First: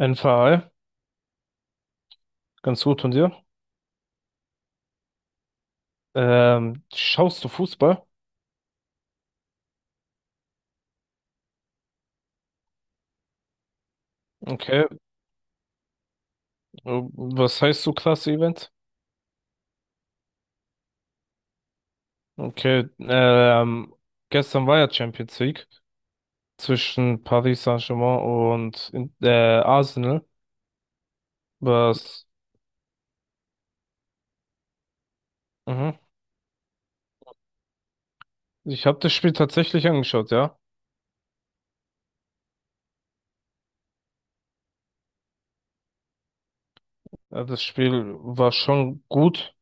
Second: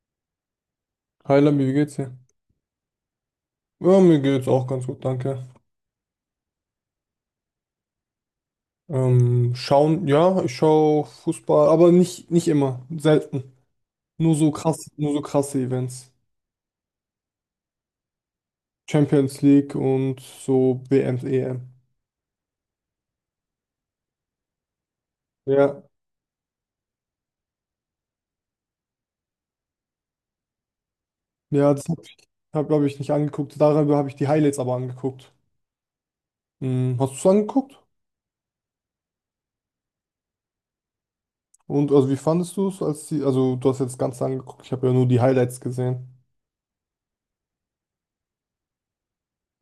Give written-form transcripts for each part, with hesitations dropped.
NVA, Hi Labi, wie geht's dir? ganz gut von dir. Ja, mir geht's auch ganz gut, danke. Schaust du Fußball? Schauen, ja, ich schaue Fußball, aber nicht immer, selten. Nur so Okay. krass, nur so krasse Events. Was heißt so klasse Event? Champions League und so WM, EM. Okay. Gestern war ja Champions League Ja, zwischen Paris Saint-Germain und Arsenal. ja, das habe ich, Was? hab, glaube ich, nicht angeguckt. Darüber habe ich die Highlights aber angeguckt. Mhm. Hm, hast du es angeguckt? Ich habe das Spiel tatsächlich angeschaut, ja. Und also wie fandest du es, als die, also du hast jetzt das Ganze angeguckt, ich habe ja nur die Highlights gesehen. Das Spiel war schon gut,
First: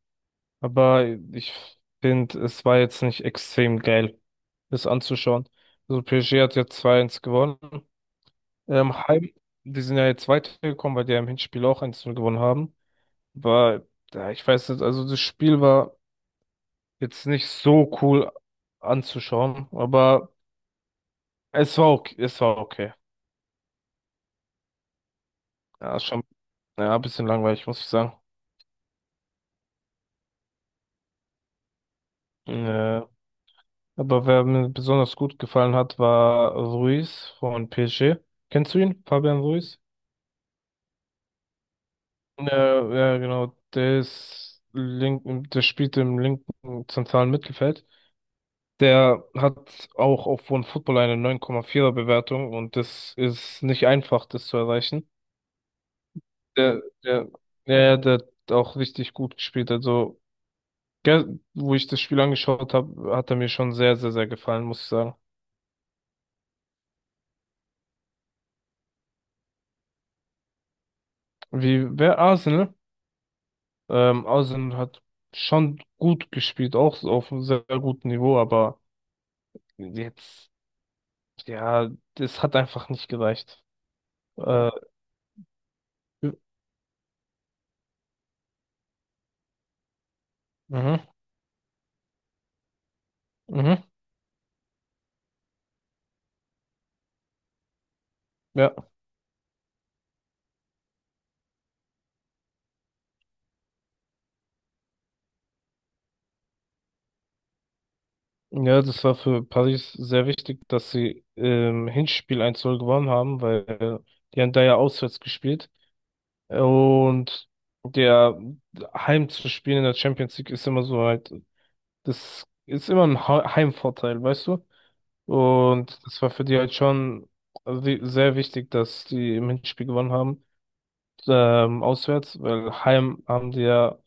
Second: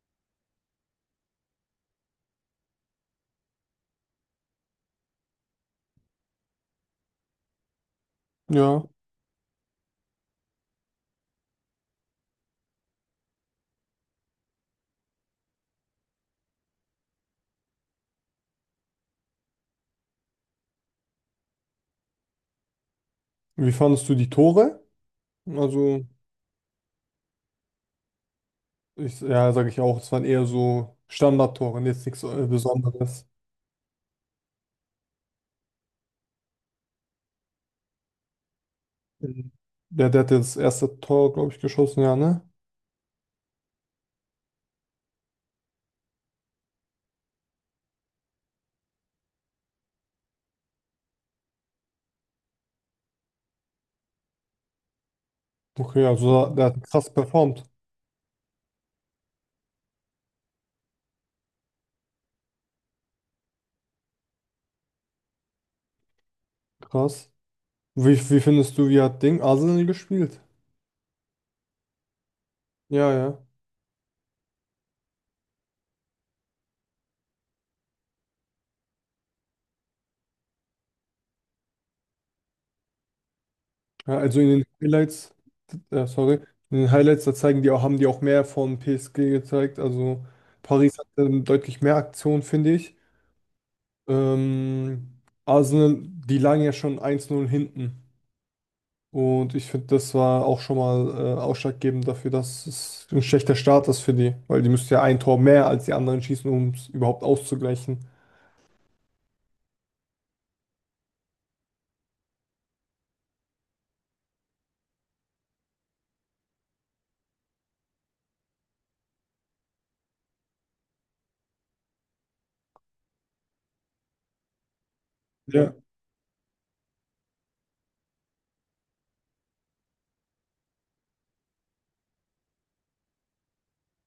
aber ich finde, es war jetzt nicht extrem geil, das anzuschauen. Also PSG hat ja 2-1 gewonnen. Ja. Heim, die sind ja jetzt weitergekommen, weil die ja im Hinspiel auch 1-0 gewonnen haben. War, ja, ich weiß nicht, also das Spiel war jetzt nicht so cool anzuschauen, aber es war okay, es war okay. Wie fandest du die Tore? Ja, ist Also. schon, ja, ein bisschen langweilig, muss ich sagen. Ich, ja, sage ich auch, es waren eher so Standardtore, jetzt nichts Äh, Besonderes. aber wer mir besonders gut gefallen hat, war Ruiz von PSG. Kennst du ihn, Fabian Mhm. Ruiz? Der hat jetzt das erste Tor, glaube ich, geschossen, ja, ne? Ja, ja, genau. Der ist link, der spielt im linken zentralen Mittelfeld. Der hat auch auf OneFootball eine 9,4er Bewertung und das ist nicht einfach, das zu erreichen. Okay, also der hat Der, krass der, performt. der hat auch richtig gut gespielt. Also, gell, wo ich das Spiel angeschaut habe, hat er mir schon sehr, sehr, sehr gefallen, muss ich sagen. Krass. Wie findest du, wie hat Ding Arsenal gespielt? Wie, wer Arsenal? Ja, ja. Arsenal hat schon gut gespielt, auch so auf einem sehr gutem Niveau, aber jetzt, ja, das hat einfach nicht gereicht. Ja, also in den Äh, Highlights, äh, sorry, in den Highlights, da zeigen die auch, haben die auch mehr von PSG gezeigt. Also Paris mhm, hat deutlich mehr Aktionen, finde ich. mhm, Arsenal, die lagen ja schon eins null hinten. ja. Und ich finde, das war auch schon mal ausschlaggebend dafür, dass es ein schlechter Start ist für die, weil die müssten ja ein Tor mehr als die anderen schießen, um es überhaupt auszugleichen. Ja, das war für Paris sehr wichtig, dass sie im Hinspiel 1-0 gewonnen haben, weil die haben da ja auswärts gespielt. Und der Heim zu spielen in der Champions League ist immer so halt, das ist immer ein Heimvorteil, weißt du? Ja. Und das war für die halt schon sehr wichtig, dass die im Hinspiel gewonnen haben, auswärts, weil Heim haben die ja,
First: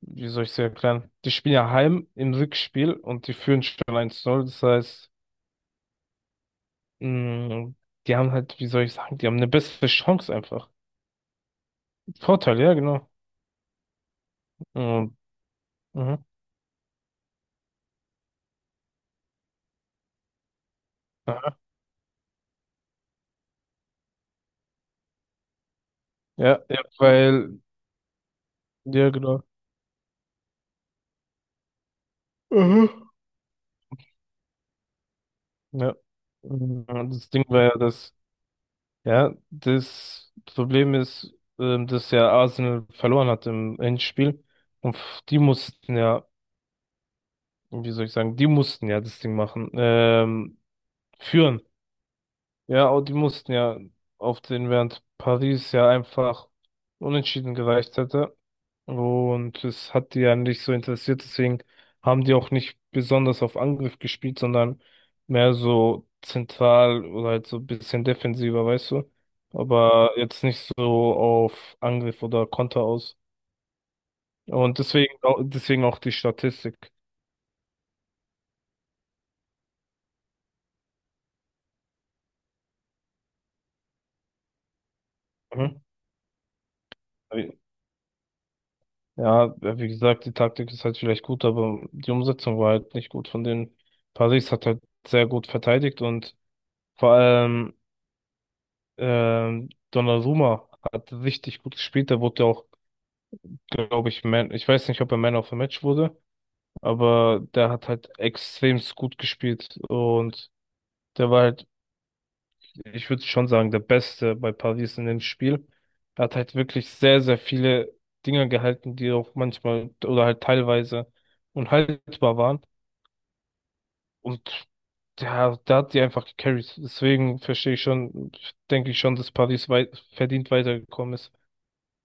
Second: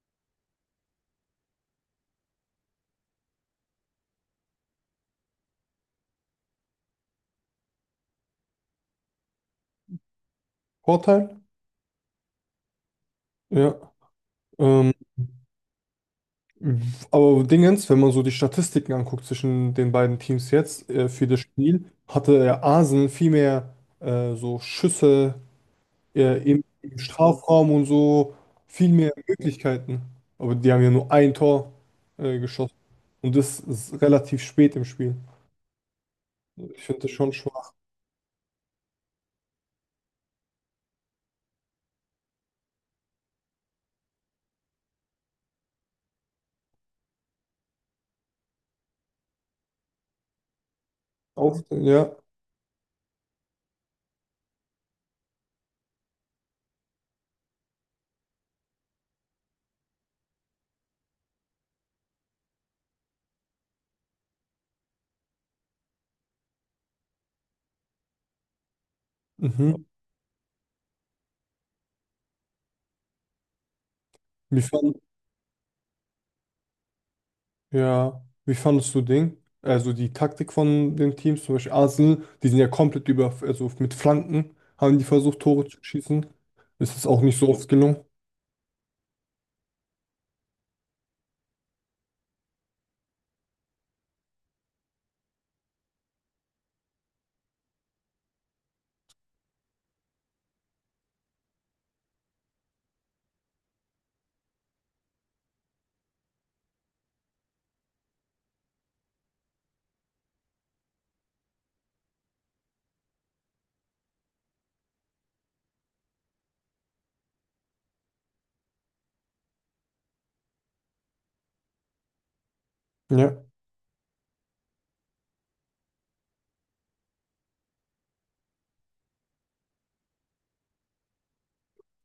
wie soll ich es erklären, die spielen ja Heim im Rückspiel und die führen schon 1-0, das heißt, mh, die haben halt, wie soll ich sagen, die haben eine bessere Chance einfach. Vorteil? Vorteil, ja, genau. Ja. Ähm, Mhm. Mhm. aber Dingens, wenn man so die Statistiken anguckt zwischen den beiden Teams jetzt für das Aha. Spiel, hatte ja Arsenal viel mehr so Schüsse Ja, ja, im weil, Strafraum und so, viel ja, mehr genau. Möglichkeiten. Aber die haben ja nur ein Tor geschossen Mhm. und das ist relativ spät im Spiel. Ja. Ich Mhm. finde das Das schon Ding war schwach. ja, dass, ja, das Problem ist, dass ja Arsenal verloren hat im Endspiel. Und die mussten ja, wie soll ich sagen, die mussten ja das Ding machen, führen. Auf, ja. Ja, und die mussten ja auf den, während Paris ja einfach unentschieden gereicht hätte. Und es hat die ja nicht so interessiert, deswegen haben die auch nicht besonders auf Angriff gespielt, sondern mehr so zentral oder halt so ein bisschen defensiver, weißt du? Mhm. Aber jetzt nicht so auf Angriff oder Konter aus. Wie Und fand, deswegen, deswegen auch die Statistik. ja. Wie fandest du Ding? Also die Taktik von den Teams, zum Beispiel Arsenal, die sind ja komplett über, also mit Flanken haben die versucht, Tore zu Mhm. schießen. Es ist auch nicht so oft gelungen. Ja, ja, wie gesagt, die Taktik ist halt vielleicht gut, aber die Umsetzung war halt nicht gut von den. Paris hat halt sehr gut verteidigt und vor allem Donnarumma hat richtig gut gespielt. Der wurde ja auch, glaube ich, Man, ich weiß nicht, ob er Man of the Match wurde, aber der hat halt extremst gut gespielt und der war halt, ich würde schon sagen, der Beste bei Paris in dem Spiel. Er hat halt wirklich sehr, sehr viele Dinger gehalten, die auch manchmal oder halt teilweise unhaltbar waren Ja. und der hat die einfach gecarried. Deswegen verstehe ich schon, denke ich schon, dass Paris verdient weitergekommen ist.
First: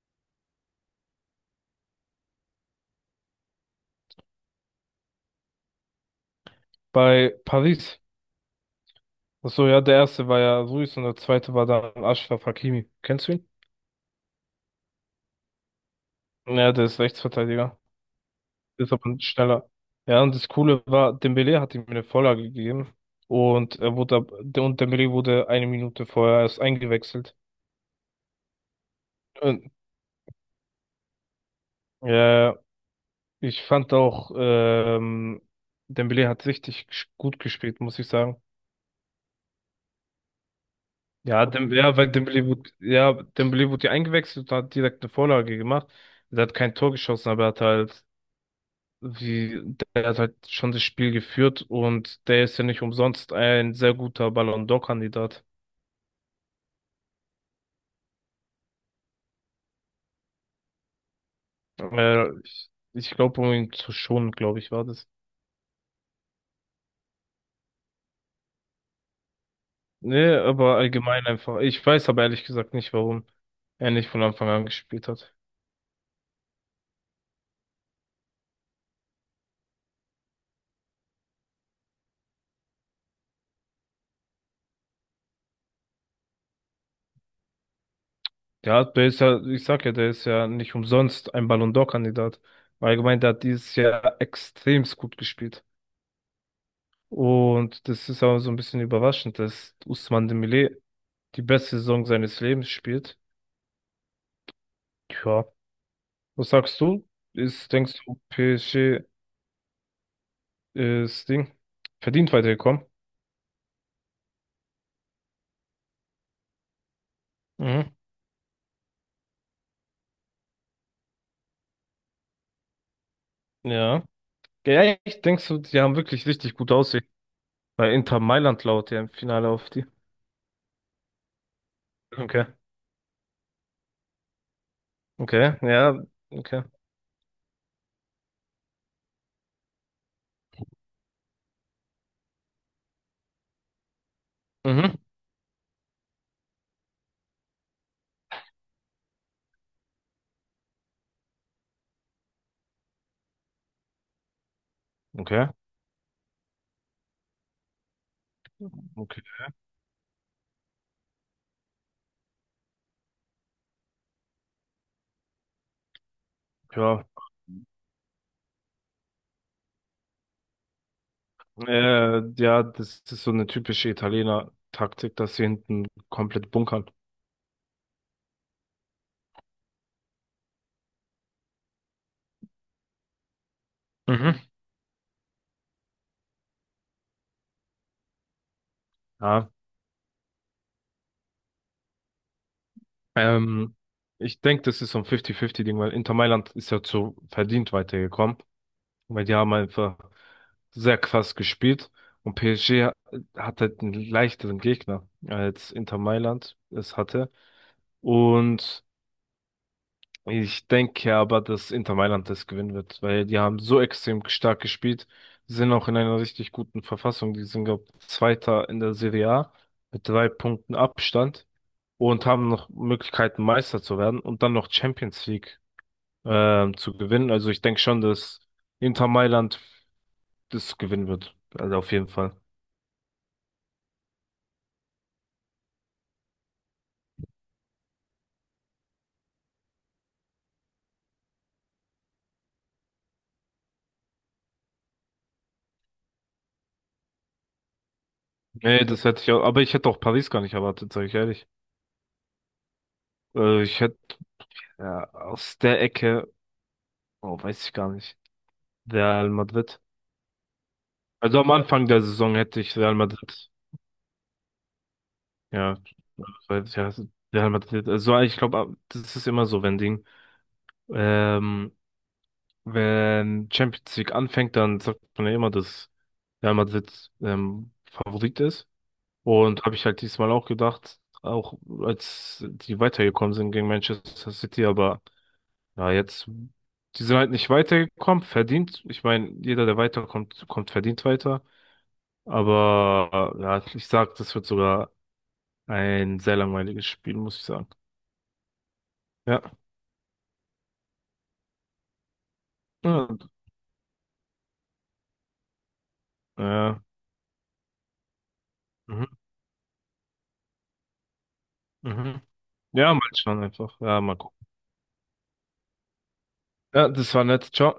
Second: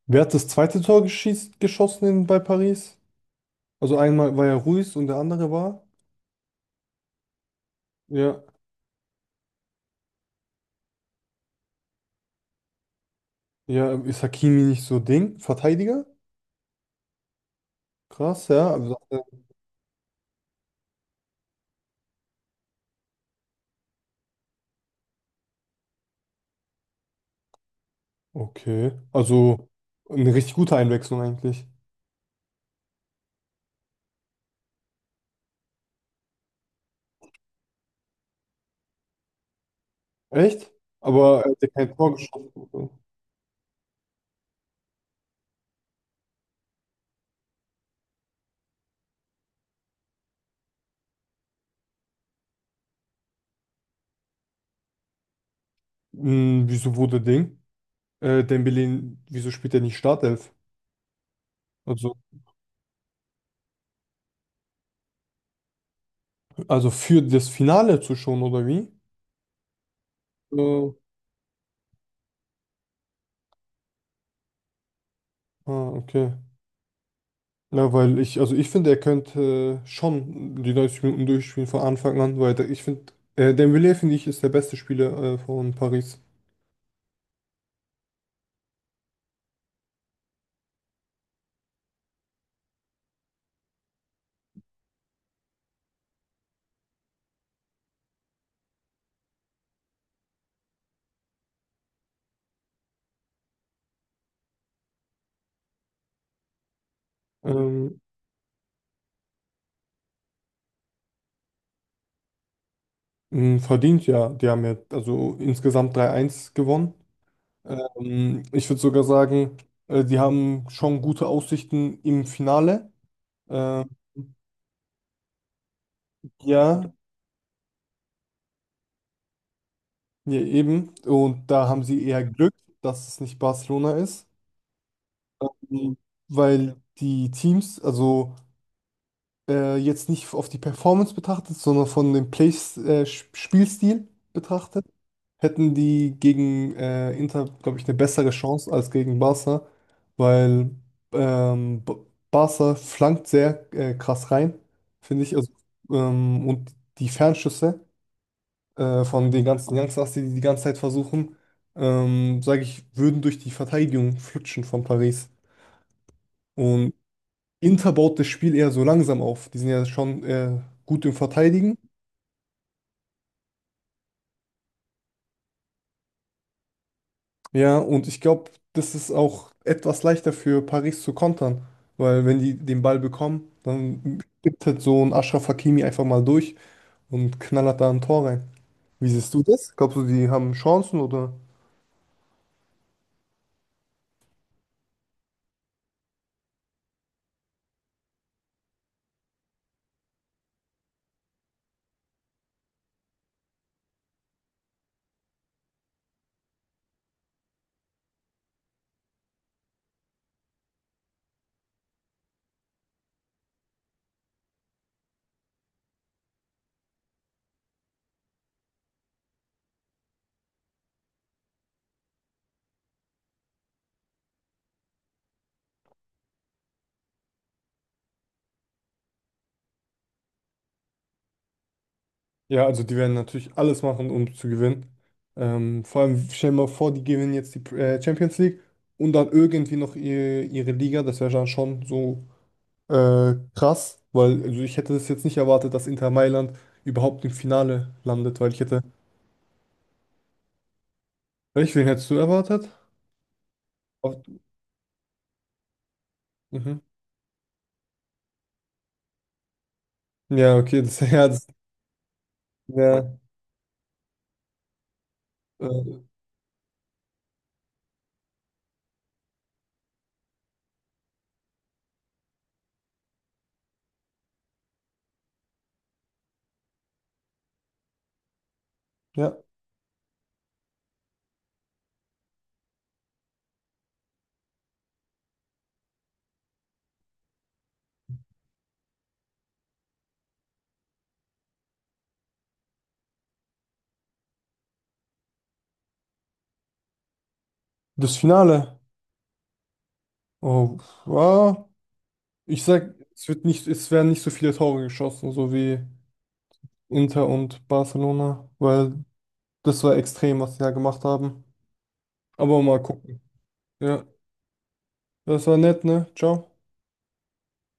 Wer hat das zweite Tor geschossen bei Paris? Also einmal war ja Ruiz und der andere war. Bei Paris. Ja. Ach so, ja, der erste war ja Ruiz und der zweite war dann Ashraf Hakimi. Kennst du ihn? Ja, ist Hakimi nicht so Ding? Verteidiger? Ja, der ist Rechtsverteidiger. Krass, ja. Ist Also, aber schneller. Ja, und das Coole war, Dembélé hat ihm eine Vorlage gegeben. Und er wurde, und Dembélé wurde 1 Minute vorher erst eingewechselt. okay. Also Und, eine richtig gute Einwechslung eigentlich. äh, ich fand auch, Dembélé hat richtig gut gespielt, muss ich sagen. Echt? Aber Ja, er hat ja kein ja, weil Tor geschossen. Dembélé wurde ja eingewechselt und hat direkt eine Vorlage gemacht. Er hat kein Tor geschossen, aber er hat halt wie, der hat halt schon das Spiel geführt und der ist ja nicht umsonst ein sehr guter Ballon d'Or-Kandidat. Hm, wieso wurde Ding? Dembele, wieso spielt er nicht Startelf? Also, Ich glaube, um ihn zu schonen, glaube ich, war das. also für das Finale zu schon, oder wie? Nee, aber Äh, allgemein einfach. Ich weiß aber ehrlich gesagt nicht, warum er nicht von Anfang an gespielt hat. Okay. Ja, weil ich, also ich finde, er könnte schon die 90 Minuten durchspielen von Anfang an, ich finde, Dembele, finde ich, ist der beste Spieler von Paris. Ja, der ist ja, ich sag ja, der ist ja nicht umsonst ein Ballon d'Or-Kandidat. Allgemein, der hat dieses Jahr extremst gut gespielt. Und das ist auch so ein bisschen überraschend, dass Ousmane Dembélé die beste Saison seines Lebens spielt. Ja. Was sagst du? Ist, denkst Ähm, du, PSG ist Ding verdient weitergekommen? mh, verdient ja, die haben ja also insgesamt 3-1 gewonnen. Mhm. Ich würde sogar sagen, die haben schon gute Aussichten im Finale. Ähm, Ja. Ja, echt? Denkst du, die haben wirklich richtig gut ja, aussehen? Weil Inter Mailand laut ja im Finale auf die. ja, eben. Und da haben sie eher Okay. Glück, dass es nicht Barcelona ist. Okay. Mhm. Ja. Okay. Weil die Teams, also jetzt nicht auf die Performance betrachtet, sondern von dem Spielstil betrachtet. Mhm. Hätten die gegen Inter, glaube ich, eine bessere Chance als gegen Barca, weil ähm, B- Barca flankt sehr krass rein, finde ich. Okay. Also, und die Fernschüsse Okay. von den ganzen Youngsters, die die ganze Zeit versuchen, sage ich, würden durch die Verteidigung flutschen von Paris. Und Ja. Inter baut das Spiel eher so langsam auf. Die sind ja schon gut im Verteidigen. Ja, das ist so eine typische Italiener-Taktik, dass sie hinten komplett bunkern. Ja, und ich glaube, das ist auch etwas leichter für Paris zu kontern, weil wenn die den Ball bekommen, dann Mhm. gibt halt so ein Achraf Hakimi einfach mal durch und knallert da ein Tor rein. Wie siehst du Ja. das? Glaubst du, die haben Chancen oder? Ähm, Ich denke, das ist so ein 50-50-Ding, weil Inter Mailand ist ja zu verdient weitergekommen, weil die haben einfach sehr krass gespielt. Und PSG hat halt einen leichteren Gegner als Inter Mailand es hatte. Und ich denke aber, dass Inter Mailand das gewinnen wird, weil die haben so extrem stark gespielt, sind auch in einer richtig guten Verfassung. Die sind, glaube ich, Zweiter in der Serie A mit 3 Punkten Abstand und haben noch Möglichkeiten, Meister zu werden und dann noch Champions League zu gewinnen. Also ich denke schon, dass Inter Mailand das gewinnen wird. Also auf jeden Fall. Ja, also die werden natürlich alles machen, um zu gewinnen. Vor allem, stell dir mal vor, die gewinnen jetzt die Champions League und dann irgendwie noch ihre Liga. Das wäre dann schon so krass, weil also ich hätte das jetzt nicht erwartet, dass Inter Mailand überhaupt im Finale landet, weil ich hätte. Nee, das hätte ich auch, aber ich hätte auch Paris gar nicht erwartet, sage ich ehrlich. Echt, wen hättest du erwartet? Ich hätte Auf, ja, aus der Ecke, mhm. oh, weiß ich gar nicht, Real Madrid. Ja, okay, das, ja, Also das, am Anfang der Saison hätte ich Real ja, Madrid, ja, äh, ja Real Madrid. Also ich glaube, das ist immer so, wenn Ding, ähm, wenn Champions League anfängt, dann sagt man ja immer, dass Real Madrid Favorit ist. ja, Und habe ich halt diesmal auch gedacht, auch als die weitergekommen sind gegen Manchester City, aber ja, jetzt, die sind halt nicht weitergekommen, verdient. Ich meine, jeder, der weiterkommt, kommt verdient weiter. Aber ja, ich sag, das wird sogar ein sehr langweiliges Spiel, muss ich sagen. das Finale. Ja. Oh, ja, ich sag, es Ja. wird nicht, es werden nicht so viele Tore geschossen, so wie Ja, Inter und Barcelona, weil mhm, das war extrem, was sie da gemacht haben. mhm. Aber mal Ja, mal gucken. schauen einfach. Ja, Ja, mal gucken. das war nett, ne? Ciao. Ja, das war nett. Ciao.